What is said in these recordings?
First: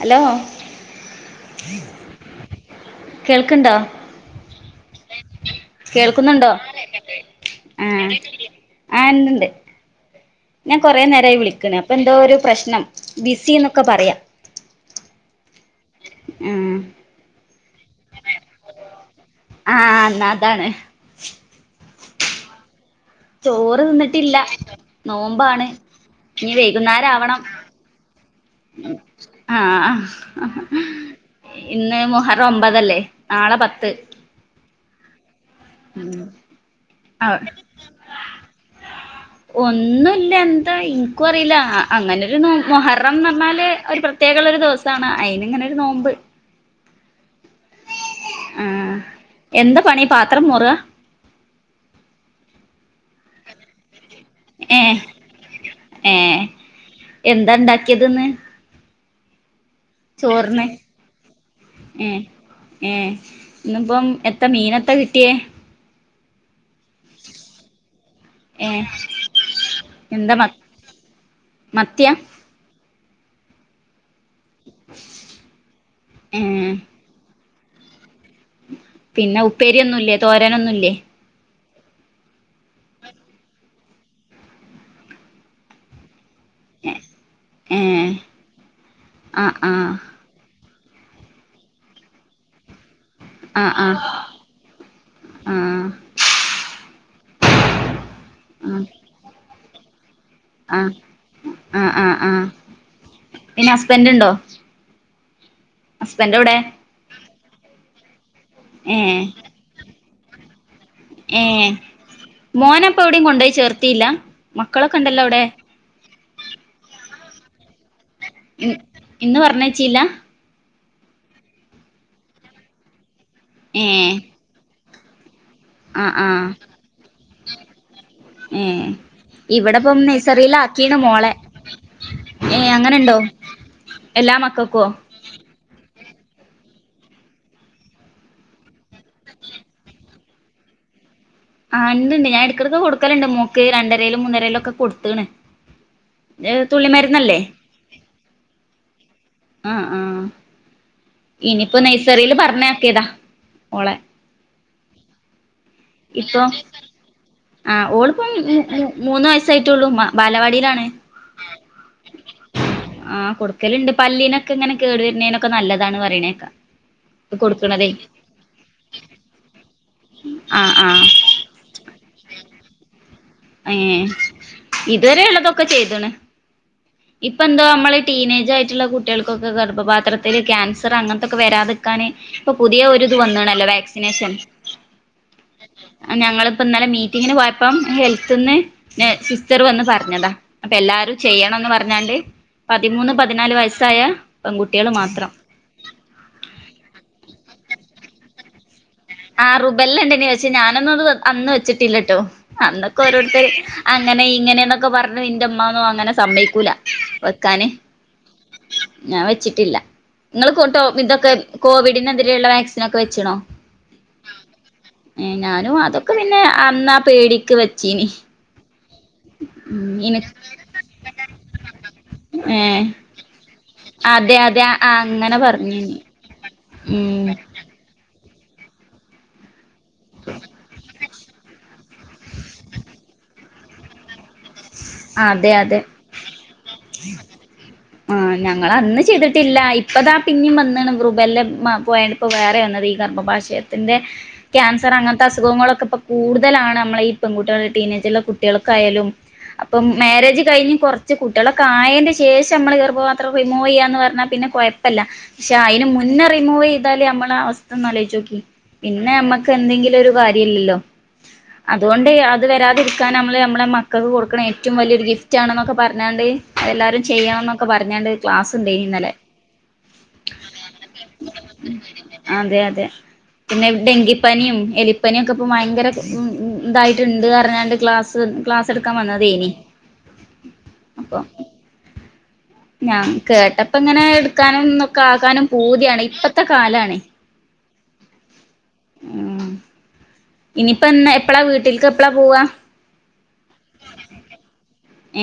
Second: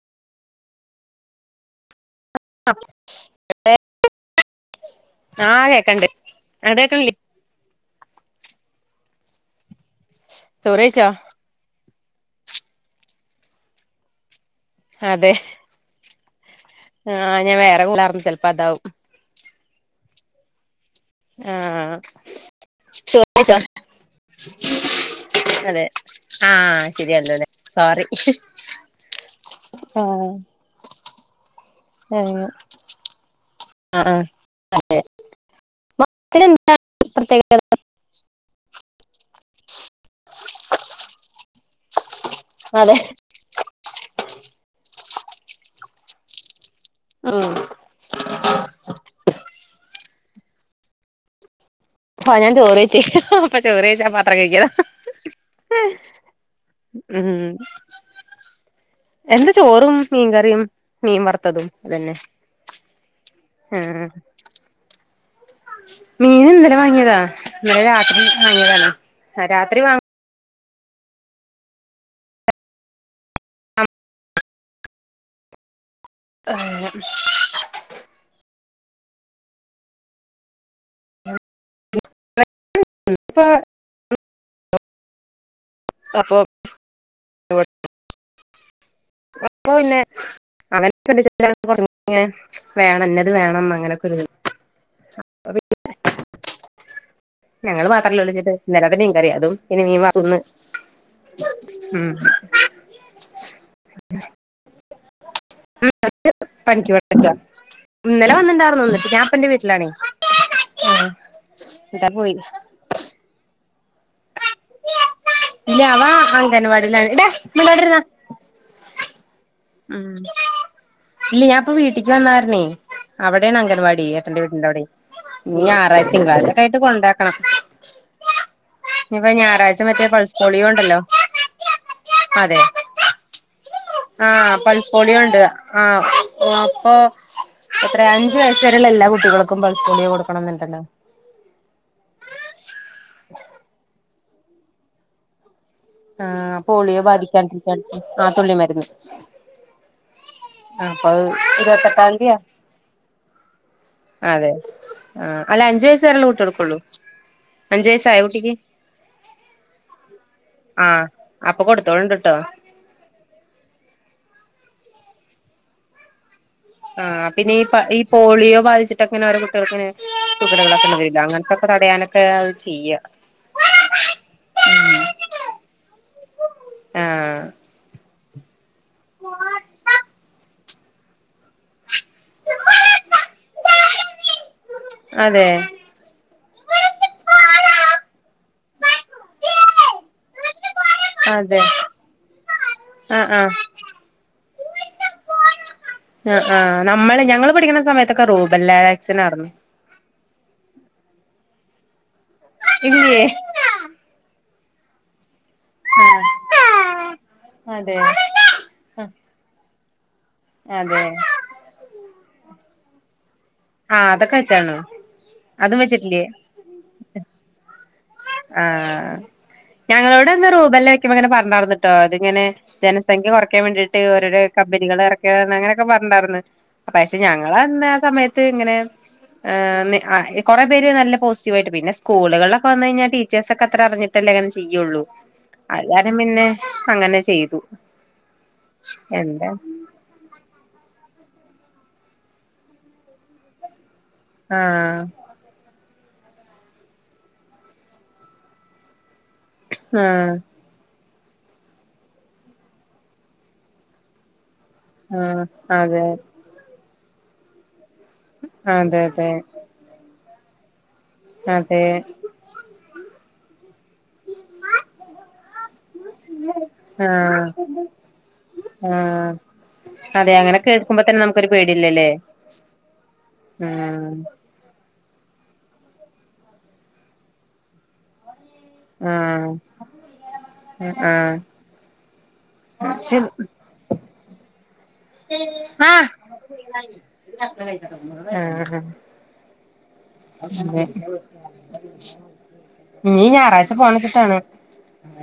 Hello കേൾക്ക്ണ്ടോ ആഹ് കേക്ക്ണ്ട് കേൾക്കുന്നുണ്ടോ അങ്ങട്ട് കേക്ക്ണില്ലേ ആഹ് ആഹ് ഇണ്ട് ഇണ്ട് ഞാൻ ചോറ് കുറെേ കഴിച്ചോ നേരമായി വിളിക്കണ് അപ്പൊ എന്തോ ഒരു പ്രശ്നം ബിസി എന്നൊക്കെ പറയാ ആഹ് അതെ ആഹ് ആഹ് ഞാൻ വേറെ കൂളാർന്നു ചെല് പ്പം അതാവും ആഹ് ന്നാ അതാണ് ആഹ് നീച്ചോ ചോറ് തിന്നിട്ടില്ല നോമ്പാണ് അതെ ഇനി ആഹ് ശരിയല്ലലെ സോറി ഹ് ഹ് ഉം അഹ് ഹ ഹ ഹ ഇന്ന് ആഹ് മുഹറം ഒമ്പതല്ലേ നാളെ പത്ത് അതെ ഉം ആഹ് പ്രത്യേകത ഒന്നുല്ല എന്താ ഇൻക്കുറീല അങ്ങനെ അതെ മൊഹറംന്ന് പറ്ഞ്ഞാല് ഒരു പ്രത്യേ കള്ളൊരു ദിവസാണ് അയിന്ങ്ങനൊരു നോമ്പ് ആഹ് ആഹ് എന്ത പണി പാത്രം മോറ ആഹ് ഞാൻ ചോറയ്‌ചേനി ഹ് ഹ അപ്പൊ ചോറെയ്‌ച്ചാ പാത്രം കെയ്‌കിയത ഏഹ് ഏഹ് എന്താ ണ്ടാക്കിയത് ന്ന് എന്ത് ചോറും മീൻകറിയും മീൻ വറ്ത്തതും തന്നെ ഏഹ് ഏ ഹ് ത്ത മീനത്ത കിട്ടിയേ മീൻ ഇന്നലെ വാങ്ങിയതാ ഇന്നലെ രാത്രി ഏഹ് വാങ്ങിയതാണ് രാത്രി വാങ്ങ് എന്താ മ മത്യാ ഇമ് ഉമ് പിന്നെ ഉപ്പേരിയൊന്നുല്ലേ തോരനൊന്നുല്ലേ [unintelligible] അപ്പൊ ഹ് ഇപ്പൊ ഹ്മ് പ്പോ പിന്നെ [unintelligible] വേണം ന്നത് വേണം ആഹ് അങ്ങനൊക്കെരിതാ ആഹ് [unintelligible] ഞങ്ങള് മാത്രല്ലേള്ളൂ ചിട്ട് ആഹ് ഇന്നലത്തെ മീൻകറിയ അതും പിന്നെ മീൻ വാർത്തുത് ന്ന് ആ ആ ആഹ് പിന്നെ ഹസ്ബൻഡ് ണ്ടോ ണ്ട് എവിടെ പണിക്ക്‌ പോയി ടെക്ക ഇന്നലെ വന്നിണ്ടായിര്ന്നു ഏഹ് ഞാൻപ്പ ന്റെ വീട്ടിലാണേ ഏഹ് എന്നിട്ടാ പോയി മോനപ്പൊ എവിടിം കൊണ്ടോയി ചേർത്തീല്ല മക്കളൊക്കെ ണ്ടല്ലോ അവ്ടെ ഇല്ല അവാ അംഗൻവാടിലാണ് ടാ മിണ്ടാതിര്ന്നാ ഉം ഇന്ന് പറ്ഞ്ഞെ ഉം ഇല്ല്യ ഞാൻപ്പൊ വീട്ടിക്ക് വന്നകാര് ണെ അവടെണ് ഏ അംഗൻവാടി ഏട്ടന്റെ വീട്ട് ണ്ടവ്ടെ ഇഞ്ഞാറാഴ് ആഹ് തിങ്ക്ളാഴ്ചക്കയിട്ട് കൊണ്ടാക്കണം ഏഹ് ഇനിയിപ്പ ഞായറാഴ്ച ഇവടെപ്പം മറ്റേ പൾസ് പോളിയോ നഴ്സറീലാക്കീണ് ഉണ്ടല്ലോ മോളെ അതെ ഏഹ് അങ്ങനെണ്ടോ എല്ലാ ആഹ് മക്കൾക്കോ പൾസ് പോളിയോ ണ്ട്. ആഹ് അപ്പൊ എത്രേ അഞ്ച് വയസ് വെരെള്ള എല്ലാ കുട്ടികൾക്കും പൾസ് പോളിയോ കൊടുക്കണംന്ന്ണ്ടല്ലോ ആഹ് ണ്ട് ണ്ട് ഞാൻ എട്ക്കടക്ക് കൊടുക്കല്ണ്ട് മോക്ക് രണ്ടരേലും മൂന്നരേലും ഒക്കെ കൊട്ത്ത്ണ് ഏഹ് തുള്ളി പോളിയോ മെര്ന്നല്ലേ [unintelligible] ആഹ് തുള്ളി മെര്ന്ന് ആഹ് ആഹ് ഇനിയിപ്പ ഇരുപത്തെട്ടാം നൈസറിൽ തീയതിയാ പറഞ്ഞയക്കിയതാ ഓളെ അതെ ആ അല്ല അഞ്ച് വയസ്സ് വരെള്ള ഇപ്പൊ കുട്ടിയെൾക്കൊള്ളു ആഹ് ഓള് പ്പം മൂ മൂ മൂന്ന് വയസ്സായിട്ടൊള്ളൂ മ ബാലവാടി ടിലാണ്. ആഹ് അപ്പൊ കൊടുത്തോളണ്ട് ട്ടോ ആഹ് കൊ ട് ക്കല്ണ്ട് പല്ലിനൊക്കെ ങ്ങനെ കേട് വര്ന്നേനൊക്കെ നല്ലതാണ് പറിണേക്ക ആഹ് പിന്നെ ഈ പ ഈ പോളിയോ ബാധിച്ചിട്ടക്ക്‌ ങ്ങനെ ഓരോ കുട്ടികൾക്ക്‌ നെ ആഹ് സുഖതകളൊക്കെണ്ട് ആഹ് വരില്ല അങ്ങൻത്തൊക്കെ തടയാനൊക്കെ അത് ചെയ്യ ഏ ഇതുവരെ ഉള്ളതൊക്കെ ചെയ്താണ് ഇപ്പ ആഹ് എന്തോ നമ്മള ടീനേജ് ആയിട്ടുള്ള കുട്ടികൾക്കൊക്കെ ഗർഭപാത്രത്തില് ക്യാൻസർ അങ്ങനത്തൊക്കെ വരാതിക്കാാന് ഇപ്പൊ പുതിയ ഒരുരിത് വന്നണല്ലോ വാക്സിനേഷൻ അതെ ഞങ്ങളിപ്പോ ഇന്നലെ മീറ്റിംഗിന് പോയപ്പം ഹൽ ത്തന്ന് സിസ്റ്റർ വന്ന് പറഞ്ഞതാ അപ്പൊ എല്ലാരും അതെ ചെയ്യണംന്ന് പറഞ്ഞാണ്ട് പതിമൂന്ന് ആഹ് ആഹ് പതിനാല് വയസ്സായ പെൺകുട്ടികൾ മാത്രം ആ ആ് നമ്മള് ഞങ്ങള് പഠിക്കണ സമയത്തൊക്കെ റൂബ്ല്ല ആ റുബെല്ലണ്ട നി പക്ഷേ ഞാനൊന്നും അന്ന് വെച്ചിട്ടില്ലട്ടോ അന്നൊക്കെ ഇല്ലേ ഓരോരുത്തര് അങ്ങനെ ഇങ്ങനെന്നൊക്കെ പറഞ്ഞു ഇന്റെ മ്മ ഒന്നും അങ്ങനെ ആഹ് സമ്മയിക്കൂല വെക്കാന് അതെ ഞാൻ വെച്ചിട്ടില്ല നിങ്ങൾക്കട്ടോ അതെ ഇതൊക്കെ കോവിഡിനെതിരെയുള്ള വാക്സിൻ ഒക്കെ വെച്ചണോ ആഹ അതൊക്കെ വെച്ചാണോ ഞാനും അതും അതൊക്കെ വെച്ചിട്ടില്ലേ പിന്നെ അന്നാ പേടിക്ക് വെച്ചീനി ആഹ ഉം ഇനി ഞങ്ങളോട് അന്ന് റുബല്ല വെക്കുമ്പോ അങ്ങനെ പറഞ്ഞാര്ന്നിട്ടോ ഇതിങ്ങനെ ഏ ജനസഖ്യ കുറയ്ക്കാൻ വേണ്ടിട്ട് അതെ ഓരോരോ അതെ കമ്പനികൾ അങ്ങനെ ഇറക്കന്ന് അങ്ങനൊക്കെ പറഞ്ഞീനി പറഞ്ഞിണ്ടായിരുന്നു പക്ഷെ ഉം ഞങ്ങളന്നാ സമയത്ത് ഇങ്ങനെ കുറെ പേര് നല്ല പോസി റ്റീവായിട്ട് പിന്നെ സ്കൂളുകളൊക്കെ വന്ന് കഴിഞ്ഞാ ടീച്ചേർസ് ഒക്കെ അറിഞ്ഞു ട്ടല്ലേ അങ്ങനെ ചെയ്യുള്ളൂ അതെ അതെ അരും പിന്നെ അങ്ങനെ ചെയ്തു ഞങ്ങൾ അന്ന് എന്താ ചെയ്തിട്ടില്ല ഇ പ്പതാ പിന്നെയും വന്ന്ണ് റുബല്ല മ പോയണ്ട് ഇപ്പോ വേറെ വന്നത് ഈ കർമ്മഭാശയത്തിന്റെ ക്യാൻസർ ആഹ് അങ്ങനത്തെ അസുഖങ്ങളൊക്കെ ഇപ്പൊ കൂടുതലാണ് നമ്മളെ ഈ പെൺകുട്ടള ടീനേജിലുള്ള കുട്ടികൾക്കായാലും അപ്പം ആഹ് മാരേജ് കഴിഞ്ഞ് കൊറ കുട്ടികളൊക്കെ ആയെന് ശേഷം നമ്മളെ ഗർഭപാത്രം റിമൂവ് ചെയ്യാ എന്ന് പറഞ്ഞാൽ പിന്നെ കൊയപ്പല്യാ ആഹ് പക്ഷെ അതിന് അതെ മുന്നറ റിമൂവ് ചെയ്താലൽ നമ്മളെ അവസ്ഥ ഒന്നാലോയച്ചോക്കി അതെ പിന്നെ അതെ നമ്മക്ക് എന്തെങ്കിലും ഒരു കാര്യം ഇല്ലല്ലോ അതെ അതുകൊണ്ട് അത് വരാതിരിക്കാൻ നമ്മള് നമ്മുടെ മക്ക കൊടുക്കണം ഏറ്റവും വലിയൊരു ഗിഫ്റ്റ് ആണെന്നൊക്കെ പറഞ്ഞാണ്ട് അതെല്ലാവരും ചെയ്യണം ആഹ് എന്നൊക്കെ പറഞ്ഞാണ്ട് ക്ലാസ് ഇണ്ടായനീ ഇന്നലെ ആഹ് അതെ അങ്ങനെ കേൾക്കുമ്പോ തന്നെ നമുക്കൊരു പേടില്ലല്ലേ അതെ അതെ പിന്നെ ആഹ് ഡെങ്കി പനി ഏലി പനി ഭയകര ഇതായിട്ട് ഇണ്ട് പറഞ്ഞാണ്ട് ക്ലാസ്സ്‌ ക്ലാസ്സ്‌ എടുക്കാൻ വന്നതയ്നീ ആഹ് അപ്പൊ ആഹ് ഞാ കേട്ടപ്പ ഇങ്ങനെ എടുക്കാനും ക്കെ ആകാനും പൂതിയാണ് ആഹ് ഇപ്പത്തെ കാലാണ് ആഹ് ഉം ഇനിയിപ്പ എന്നാ എപ്പളാ വീട്ടിലേക്ക് എപ്പഴാ പോവാ ഇനി ഞായറാഴ്ച്ച പോണം വെച്ചിട്ടാണ്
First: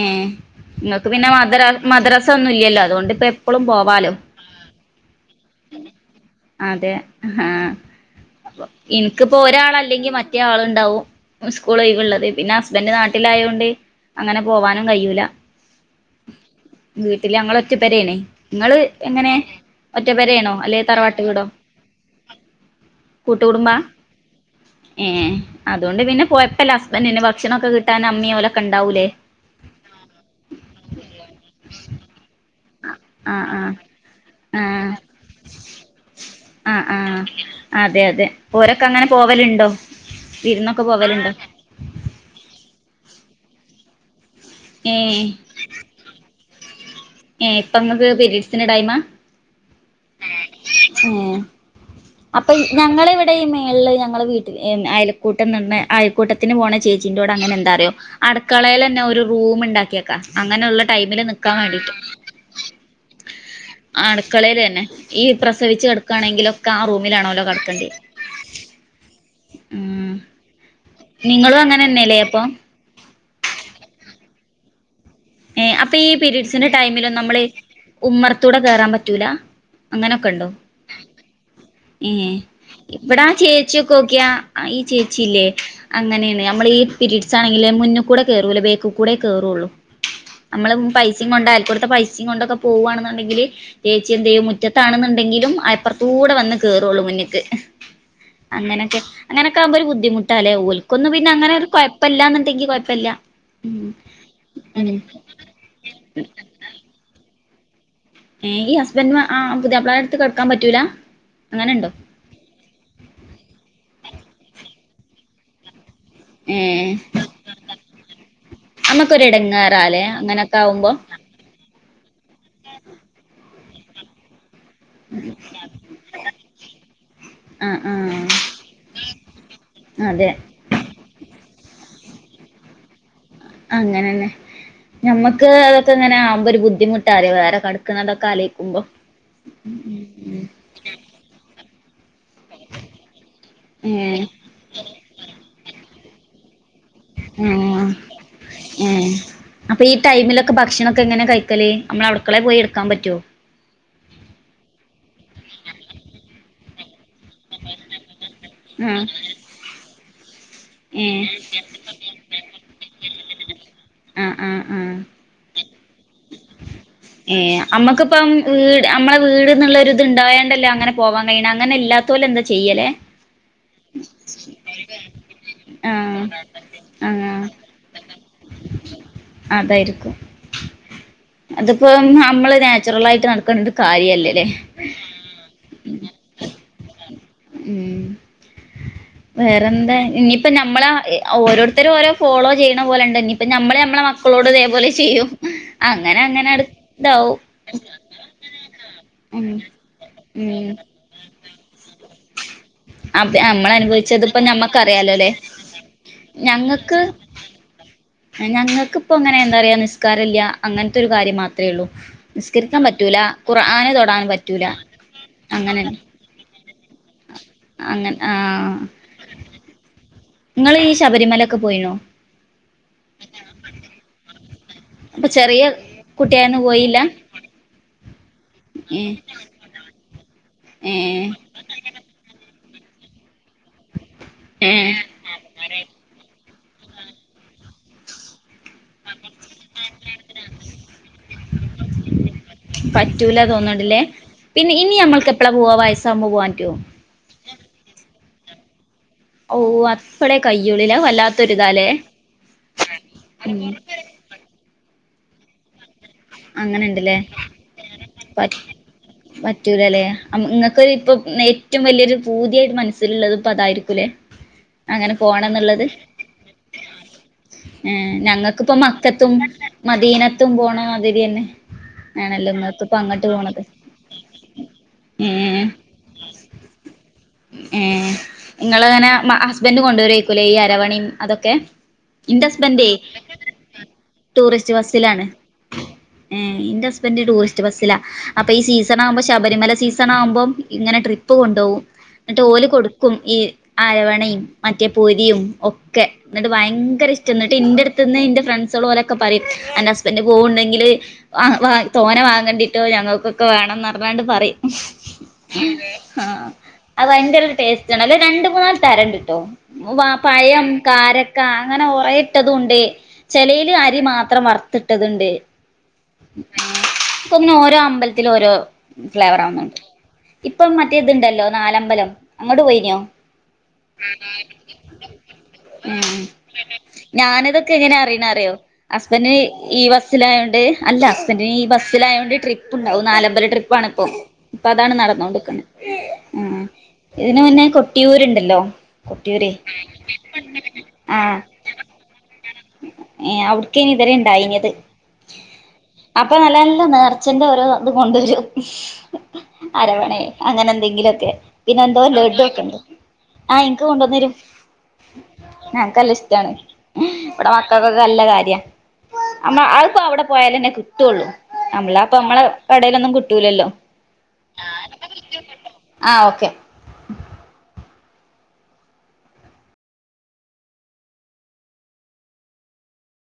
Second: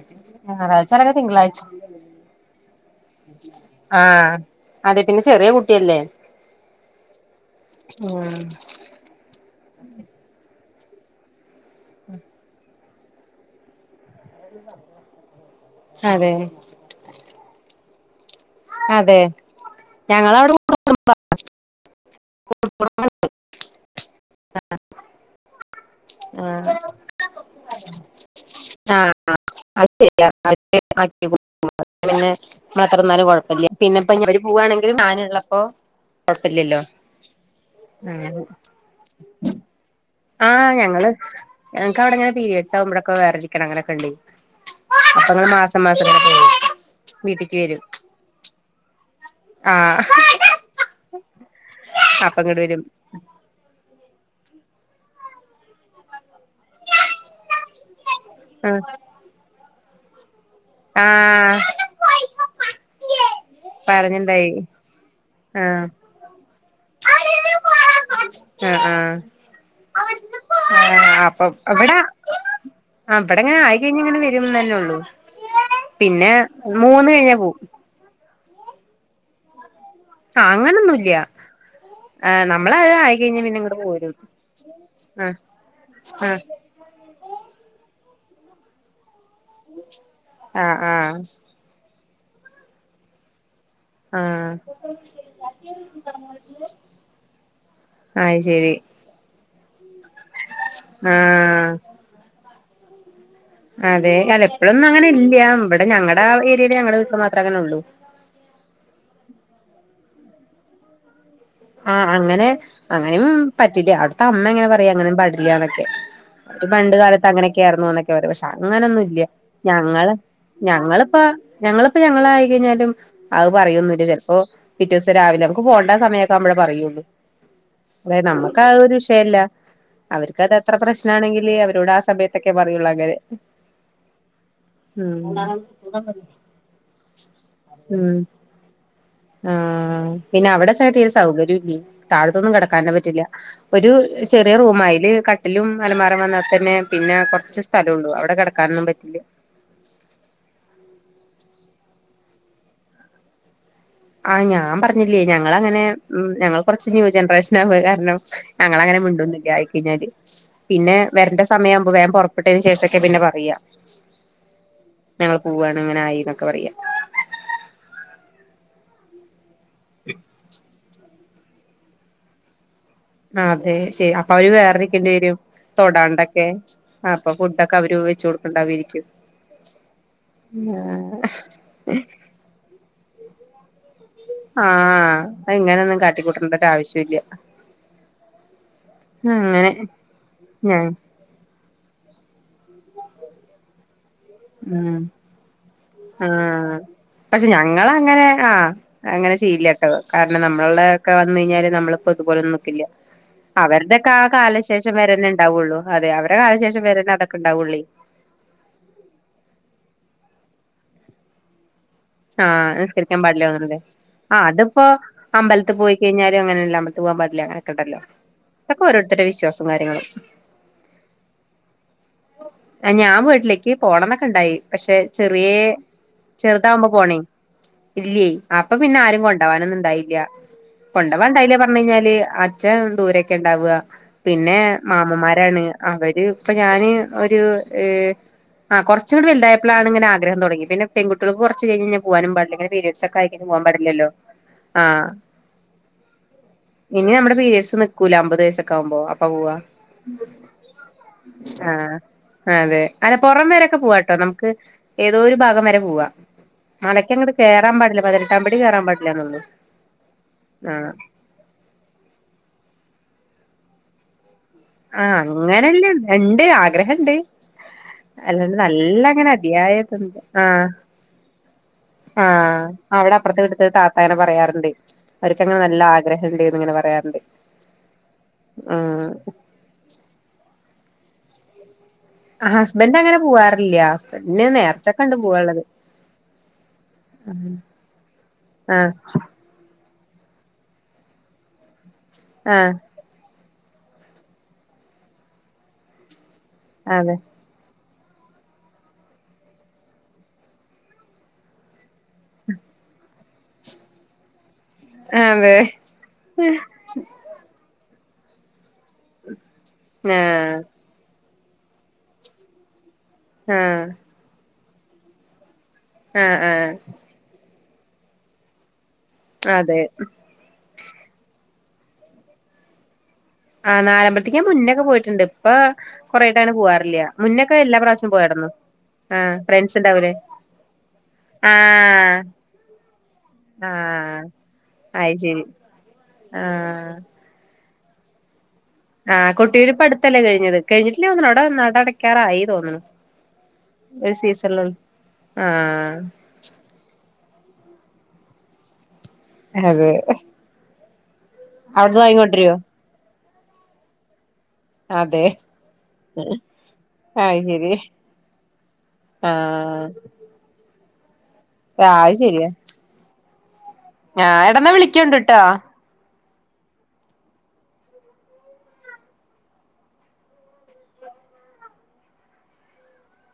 ഏ ഞായറാഴ്ച നിങ്ങൾക്ക് അല്ലേൽ പിന്നെ തിങ്കളാഴ്ച മദ്ര മദ്രസ ഒന്നും ഇല്ലല്ലോ അതുകൊണ്ട് ഇപ്പ എപ്പളും പോവാലോ ആഹ അതെ പിന്നെ ചെറിയ കുട്ടിയല്ലേ അതെ ആഹ ഉം എനിക്ക്പ്പോ ഒരാൾഅല്ലെങ്കിൽ മറ്റേ ആളുണ്ടാവും സ്കൂൾള്ളത് പിന്നെ ഹസ്ബൻറ് നാട്ടിലായതോണ്ട് അങ്ങനെ പോവാനും കയിഴൂല അതെ വീട്ടില് ഞങ്ങൾ ഒറ്റ പേരെണ് നിങ്ങള് അതെ എങ്ങനെ ഒറ്റപ്പെരയാണോ ഞങ്ങളവിടെ അല്ലെ തറവാട്ട് വീടോ കൂട്ടുകടുംബ ഏ അതുകൊണ്ട് പിന്നെകൊയപ്പമല്ല ആഹ് ഹസ്ബന്റിന് ഭക്ഷണൊക്കെ കിട്ടാൻ അമ്മ ഓൽ ഒക്കെ ഇണ്ടാവൂല്ലേ ആ അത് ശരി ആണ് [unintelligible] പിന്നെ നമ്മളെത്രന്നാലും ആഹ് കുഴപ്പല്ല്യ പിന്നെപ്പഞ്ഞി അവര് പോവാണെങ്കിലും ആന്ള്ളപ്പോ അ ആ അതെ അതെ അങ്ങനെ പോരൊക്കെ അങ്ങനെ പോവലുണ്ടോ ആ വിരുന്നൊക്കെ ഞങ്ങള് പോവലുണ്ടോ ഞങ്ങക്ക് അവ്ടെങ്ങനെ പീരയഡ്സ് ആകുമ്പഴൊക്കെ വേറെ ഇരിക്കണം അങ്ങനൊക്കെണ്ടയ് ഏഹ് അപ്പങ്ങള് മാസ്ക് സമ്മാസ് [unintelligible] ഏ ഇപ്പ ങ്ങക്ക് പീരീഡ്സിന്റെ ടൈമാ? ആഹ് ഏ അപ്പ ഇങ്ങട് അപ്പഴ് വരും ഞങ്ങള് വ് ടെ ഈ മേള്ല് ഞങ്ങള് വീട്ടിൽ ഏ അയൽക്കൂട്ടം ന്ന് ർഞ്ഞെ അയൽക്കൂട്ടത്തിന് പോണ ചേച്ചിന്റോടെ അങ്ങനെണ്ടാറിയോ ആഹ് അടുക്കളയിലന്നെ ഒരു റൂം ഉണ്ടാക്കിയക്ക അങ്ങനെയുള്ളള്ള ടൈമില് നിക്കാൻ ആഹ് വേണ്ടീട്ട് പറഞ്ഞിണ്ടായി അടുക്കളയിലെന്നെ ഈ പ്രസവിച്ച് ആഹ് കെട്ക്കാണെങ്കിലൊക്കെ ആ റൂമിലാണോലൊ കെട്ക്കേണ്ടി ആ ആ അപ്പൊ നിങ്ങളും വടാ അങ്ങനെന്നെല്ലേ അപ്പൊ ആ വിട ങ്ങനെ ആയിക്കഴിഞ്ഞ ങ്ങനെ വരുംന്നന്നെള്ളൂ ഏ അപ്പൊ ഈ പീരീഡ്സിന്റെ ടൈമില് കഴിഞ്ഞാ ന്നമ്മ്ള് പോവും ഉമ്മർത്തൂടെ കേറാൻ പറ്റൂല ആ അങ്ങനൊന്നുംല്യ ഏ ഇങ്ങട് പോരും ഇവ്ടാചേച്ചിക്കോക്കിയാ ഈ ആഹ് ചേച്ചില്ലേ ആഹ് അങ്ങനെണ് നമ്മൾ ഈ പിരീഡ്സ് ആണെങ്കില് മുന്ന്ക്കൂടെ കേറൂല ബേക്ക്ക് കൂടെ കേറുള്ളൂ നമ്മള് ആഹ് ആഹ് പൈസിം കൊണ്ട് അയൽക്കൂട്ത്തെ പൈസിം കൊണ്ടൊക്കെ പോവവാണെന്നുണ്ടെങ്കില് ചേച്ചി എന്തെയ്യും ആഹ് മുറ്റത്താണെന്നുണ്ടെങ്കിലും അയ്പ്പുറത്തൂടെ വന്ന് കേറോളു മുന്ന്ക്ക് അയ് ശരി അങ്ങനെക്കെ അങ്ങനൊക്കെ ആകുമ്പോ ഒരു ബുദ്ധിമുട്ട് ല്ലെ ഓൽക്കൊന്നു പിന്നെ അങ്ങനെ ഒരു ആഹ് കൊഴ്പ്പല്ലാന്നുണ്ടെങ്കി കൊഴ്പ്പല്ല അതെ അല്ല ഇപ്പഴൊന്നും അങ്ങനെ ഇല്ല്യ ഇവിടെ ഞങ്ങടെ ഏരിയല് ഞങ്ങടെ വീട്ടില് മാത്രേ അങ്ങനെ ഉള്ളൂ ഏ ഈ ഹസ്ബൻഡ്മാ ആ പുതിയാപ്ളാരട്ത്ത് കെട്ക്കാൻ പറ്റൂല അങ്ങനെ ണ്ടോ? ആ അങ്ങനെ അങ്ങനെയും പറ്റില്ല അവ്ടുത്തെ അമ്മങ്ങനെ പറയും അങ്ങനും പടില്ലന്നൊക്കെ ഈ ഏഹ് പണ്ട് കാലത്ത് അങ്ങനെക്കെയായിരുന്നു ന്നൊക്കെ വറിം പക്ഷെ അങ്ങനൊന്നും ഇല്യ നമ്മക്കൊരു ഇടങ്ങേറാല്ലേ ഞങ്ങള് അങ്ങനൊക്കെ ആവുമ്പോ ഞങ്ങള്പ്പ ഞങ്ങളിപ്പോ ഞങ്ങള ആയി കഴിഞ്ഞാലും അത് പറയൊന്നില്ല ചിലപ്പോ പിറ്റേ ദിവസം രാവിലെ നമുക്ക് പോണ്ട സമയ ക്കാവുംമ്പഴ പറയുള്ളൂ ആഹ് അതെ ആഹ് നമ്മുക്ക് ആ ഒരു വിഷയല്ല അതെ അവര്ക്കത് അത്ര പ്രശ്നാണെങ്കില് അവരോട് ആ സമയത്തൊക്കെ പറയൊള്ള് അങ്ങനെ അങ്ങനന്നെ ഞമ്മക്ക് ഉം അതൊക്കെ ങ്ങനെ ആവുമ്പോ ഒരു ബുദ്ധിമുട്ടാലെ വേറേ കട്ക്ക്ന്നതൊക്കെ ആലൊയിക്കുമ്പോ ആ പിന്നെ അവ്ടെച്ച തീരെ സൗകര്യംല്ലേയ് താഴത്തൊന്നും കിടക്കാനും പറ്റില്ല ഒരു ഏഹ് ചെറിയ റൂമാ ആയ്ല് കട്ടിലും അലമാറെം വന്നാ തന്നെ പിന്നെ ആ കൊർച്ച് സ്ഥലള്ളൂ അവിടെ കിടക്കാനൊന്നും പറ്റില്ല അപ്പ ഈ ടൈമിലൊക്കെ ഭക്ഷണൊക്കെ എങ്ങനെ കഴിക്കല് അമ്മള് അവ്ടുക്കളെ പോയി എടുക്കാൻ പറ്റോ ആ ഞാൻ പറഞ്ഞില്ലേ ഞങ്ങളങ്ങനെ ഉം ഞങ്ങൾ കുറച്ച് ന്യൂ ജനറേഷനാം പോയ് കാരണം ഞങ്ങളങ്ങനെ ആഹ് മിണ്ടൊന്നില്ല ആയ്ക്കഴിഞ്ഞാല് പിന്നെ ഏഹ് വര്ന്റെ സമയ ആവുമ്പോ വേൻ പൊറപ്പെട്ടതിന് ശേഷൊക്കെ പിന്നെ പറയാ ആഹ് ആഹ് ആഹ് ഞങ്ങൾ പോവാണ് ങ്ങനെ ആയി ന്നൊക്കെ പറയാ ഏ അമ്മക്ക്പ്പം വീട് അമ്മളെ വീട്ന്നുള്ളരുത് ണ്ടായോണ്ടല്ലേ അങ്ങനെ പോവാൻ വേണ അങ്ങനെ ഇല്ലാത്തോല് എന്താ ചെയ്യലേ അതെ ശെ അപ്പൊ അവര് വേറെ വെക്കേണ്ടി വരും ആഹ് തൊടാണ്ടൊക്കെ അപ്പൊ ആഹ് ഫുഡൊക്കെ അവര് വെച്ച് കൊടുക്ക്ണ്ടാവേര് ക്കും അതായിരിക്കും അതിപ്പോ നമ്മള് നാച്ചുറൽ ആയിട്ട് നടക്കണ്ടി ആ അത് ഇങ്ങനൊന്നും കാട്ടിക്കൂട്ടേണ്ട ഒരു ആവശ്യം ഇല്ല ഉം അങ്ങനെ വേറെന്താ ഇനിയിപ്പ ഞമ്മള ഞാൻ ഓരോരുത്തരും ഓരോ ഫോളോ ചെയ്യണ പോലെ ഉണ്ട് ന്നിപ്പ ഞമ്മള് ഞമ്മള മക്കളോട് ഇതേപോലെ ചെയ്യും അങ്ങനെ ആ അങ്ങനെ അടു ഇതാവും പക്ഷെ ഞങ്ങളങ്ങനെ ആ അങ്ങനെ ഉം ചെയ്യ്ല്യാ ട്ടോ കാരണം ഉം നമ്മളെ ഒക്കെ വന്ന് കഴിഞ്ഞാല് നമ്മളിപ്പോ ഇതുപോലൊന്നും നിക്കില്ല്യ അപ്പ നമ്മള് അവരുടെൊക്കെ ആ അനുഭവിച്ചത് ഇപ്പ കാലശേഷം വരന്നേ ഞമ്മക്കറിയാലോല്ലേ ഉണ്ടാവുള്ളു അതെ അവരുടെ കാലശേഷം വരന്നേ അതൊക്കെ ഉണ്ടാവുള്ളി ഞങ്ങൾക്ക്ിപ്പ അങ്ങനെ എന്താ പറയാ നിസ്കാരമല്ല അങ്ങനത്തെ ഒരു കാര്യം മാത്രമേ ഉള്ളൂ ആഹ് നിസ്കരിക്കാൻ പറ്റൂല നിമസ്കരിക്കാൻ പാടില്ല ഒന്നണ്ടേ ഖുർആന് തൊടാൻ ആ പറ്റൂല അതിപ്പോൊ അമ്പലൽ അങ്ങനെ പോയി കഴിഞ്ഞാലും അങ്ങനെയല്ല മല [unintelligible] ണ്ടല്ലോ അങ്ങ ആഹ് അതൊക്കെ ഓരോരുത്തരുടെ വിശ്വാസം കാര്യങ്ങളും ഇങ്ങള് ഈ ശബരിമലൊക്കെ പോയിണോ ആ ഞാൻ വീട്ടിലേക്ക് പോണംന്നൊക്കെ ഉണ്ടായി പക്ഷെ അപ്പൊ ചെറിയേ ചെറിയ കുട്ടിയായന്ന് ചെറുതാവുമ്പോ പോയില്ല പോണേ ഇല്ലേയ് അപ്പൊ പിന്നെ ഏഹ് ആരും കൊണ്ടോവാനൊന്നു ഉണ്ടായില്ല കൊണ്ടവാൻ ഏഹ് ഉണ്ടായില്ല പറഞ്ഞ് കഴിഞ്ഞാല് അ ച്ഛൻ ദൂരൊക്കെ ഉണ്ടാവുക പിന്നെ ഏഹ് മാമൻമാരാണ് അവര് ഇപ്പൊ ഞാന് ഒരു ഏഹ് ആഹ് കുറച്ചങ്ങട് വലുതയാപ്പോലാണ് ഇങ്ങനെ ആഗ്രഹം തുടങ്ങി പിന്നെ പെൺകുട്ടികൾക്ക് കുറ പിന്നെ പോവനും പാടില്ല ഇങ്ങനെ പരീഡ്സൊക്കെ ആയ പറ്റൂല പോവാനും തോന്നുന്നുണ്ടല്ലേ പടില്ലല്ലോ പിന്നെ ഇനി നമ്മക്ക് എപ്പളാ പോവാ വയസാവുമ്പോ പോവൻ പറ്റോ ഇനി നമ്മുടെ പേരീഡ്സ് നിക്കൂലെ അമ്പത് വയസോക്കെ ആകുമ്പോം അപ്പോ ഓഹ് അപ്പളേ കയ്യോളില്ലെ അത് വല്ലാത്തൊരിതാലേ ആഹ് അതെ അല്ല പുറം വരൊക്കെ പോവാട്ടോ നമുക്ക് ഏതോ ഒരു ഭാഗം വരെ പോവാ മലക്ക് അങ്ങനുണ്ടല്ലേ അങ്ങട്ട് കേറാൻ പാടില്ല പ പതിനെട്ടാംപടി കേറാൻ പാടില്ലന്നൊള്ളു പറ്റൂലല്ലെ നിങ്ങൾക്കൊരു ആഹ് ഇപ്പം ഏറ്റവും വലിയൊരു പൂതിയായിട്ട് മനസ്സിലുള്ളത് ഇപ്പ അതായിരിക്കുല്ലേ ആഹ് അങ്ങനല്ല ഉണ്ട് ആഗ്രഹണ്ട് ഏഹ് അല്ലാണ്ട് ഞങ്ങൾക്കിപ്പ നല്ല അങ്ങനെ മക്കത്തും അതിയായത്ണ്ട് ആഹ് അതിയന്നെ ആഹ് അവിടെ അപ്പുറത്തെ വീട്ടിത്തെ താത്താങ്ങനെ പറയാറുണ്ട് അവർക്ക്ങ്ങനെ ഏഹ് നല്ല ആ ഗ്രഹ ഉണ്ട്ന്ന് ഇങ്ങനെ പറയാറുണ്ട് ഏഹ് ഉം നിങ്ങളിങ്ങനെ ഹസ്ബൻഡ് കൊണ്ടുവരരുക്കൂല്ലേ ഈ അരവണയും അതൊക്കെ ഇന്റെ ഹസ്ബൻഡേ ഹസ്ബൻന്റ് അങ്ങനെ പോവാറില്ല ഹസ്ബന്റിന് നേർച്ചൊക്കെ ഉണ്ട് പോവാള്ളത് ഉം എന്റെ ഹസ്ബൻഡ് ടൂറിസ്റ്റ് ബസ്സിലാ അപ്പൊ ഈ ആഹ് സീസൺ ആകുമ്പോ ശ ബരിമല സീസൺ ആകുമ്പോം ഇങ്ങനെ ട്രിപ്പ് കൊണ്ട് പോവും ട്ട് ഓല് ആഹ് കൊടുക്കും ഈ അരവണയും മറ്റേ പൊരിയും ഒ ക്കെ എന്നിട്ട് ഭയങ്കര അതെ ഇഷ്ട എന്നി ട്ട് എന്റെ അടുത്ത്‌ന്ന് എന്റെ ഫ്രണ്ട്സൊൾ ഓലൊക്കെ പറയും അന്റെ ഹസ്ബൻഡ് പോവുണ്ടെങ്കിൽ വാ വാ തോന വാങ്ങണ്ടിട്ടോ ഞങ്ങൾക്കൊക്കെ വേണംന്ന് പറഞ്ഞാണ്ട് പറയും അതെ ആഹ് അത് ഭയങ്കര ഒരു ടേസ്റ്റ് ആണ് അല്ലെ രണ്ട് മൂന്നാൾ തരണ്ടിട്ടോ ആഹ് പഴം കാരക്ക അങ്ങനെ ഉറയിട്ടതുണ്ട് ചെലേൽ ആഹ് അരി മാത്രം വറത്തി ട്ടതിണ്ട് ആഹ് ആഹ് ക്ക്‌ തോന്നുണു ഓരോ അമ്പലത്തിലും ഓരോ ഫ്ലേവറവുന്നുണ്ട് അതെ ഇപ്പം മറ്റേത്ണ്ടല്ലോ നാലമ്പലം അങ്ങോട്ട് പോയിനോ ആഹ് നാലമ്പലത്തിക്ക് ഞാൻ മുന്നൊക്കെ പോയിട്ടുണ്ട് ഇപ്പൊ ഉം കൊറെയായിട്ട് അങ്ങനെ പോവാറില്ല മുന്നൊക്കെ ഞാനിതൊക്കെ എല്ലാ എങ്ങനെ പ്രാവശ്യം അറിയണ പോയാരുന്നു അറിയോ ആഹ് ഹസ്ബന്റിന് ഫ്രണ്ട്സ് ഈ ഉണ്ടാവൂലേ ബസ്സിലായൊണ്ട് അല്ല ഹസ്ബന്റിന് ഈ ആഹ് ബസ്സിലായൊണ്ട് ട്രിപ്പ് ഉണ്ടാവും നാലമ്പല ട്രി പ്പാണിപ്പോ ആഹ് ഇപ്പൊ അതാണ് അത് ശരി നടന്നോണ്ടിക്കണ ആഹ് ഇതിന് മുന്നേ കൊട്ടിയൂരുണ്ടല്ലോ ആഹ് കൊട്ടിയൂര് കൊട്ടിയുരിപ്പോ അടുത്തല്ലേ കഴിഞ്ഞത് കഴിഞ്ഞിട്ടില്ലേ തോന്നണു ആഹ് അവിടെ നടയടാക്കാറായി തോന്നുണു അവിടിക്കിനി ഇതരെ ഉണ്ടായിഞ്ഞത് ആഹ് അപ്പൊ നല്ലാനല്ല നേർച്ചന്റെ ഓരോ ഇത് കൊണ്ടുവരും അതെ അരവണേ അങ്ങനെ എന്തെങ്കിലും പിന്നെ എന്തോ അവിടുന്ന് ലഡു വാങ്ങിക്കൊണ്ടിരുവോ ഒക്കെണ്ട് ആഹ് എനിക്കു കൊണ്ടുവന്നരും അതെ എനക്കല്ല ഇഷ്ടാണ് അത് ഇവിടെ ശരി മക്കൾക്കൊക്കെ നല്ല കാര്യ നമ്മ ആഹ് അതിപ്പോ അവിടെ പോയാലന്നെ കിട്ടുള്ളൂ നമ്മള അത് അപ്പം നമ്മളെ ശരിയാ കടയിലൊന്നും കിട്ടൂലല്ലോ ആഹ് എട ന്ന വിളിക്കണ്ട് ട്ടോ ആഹ് ഓക്കെ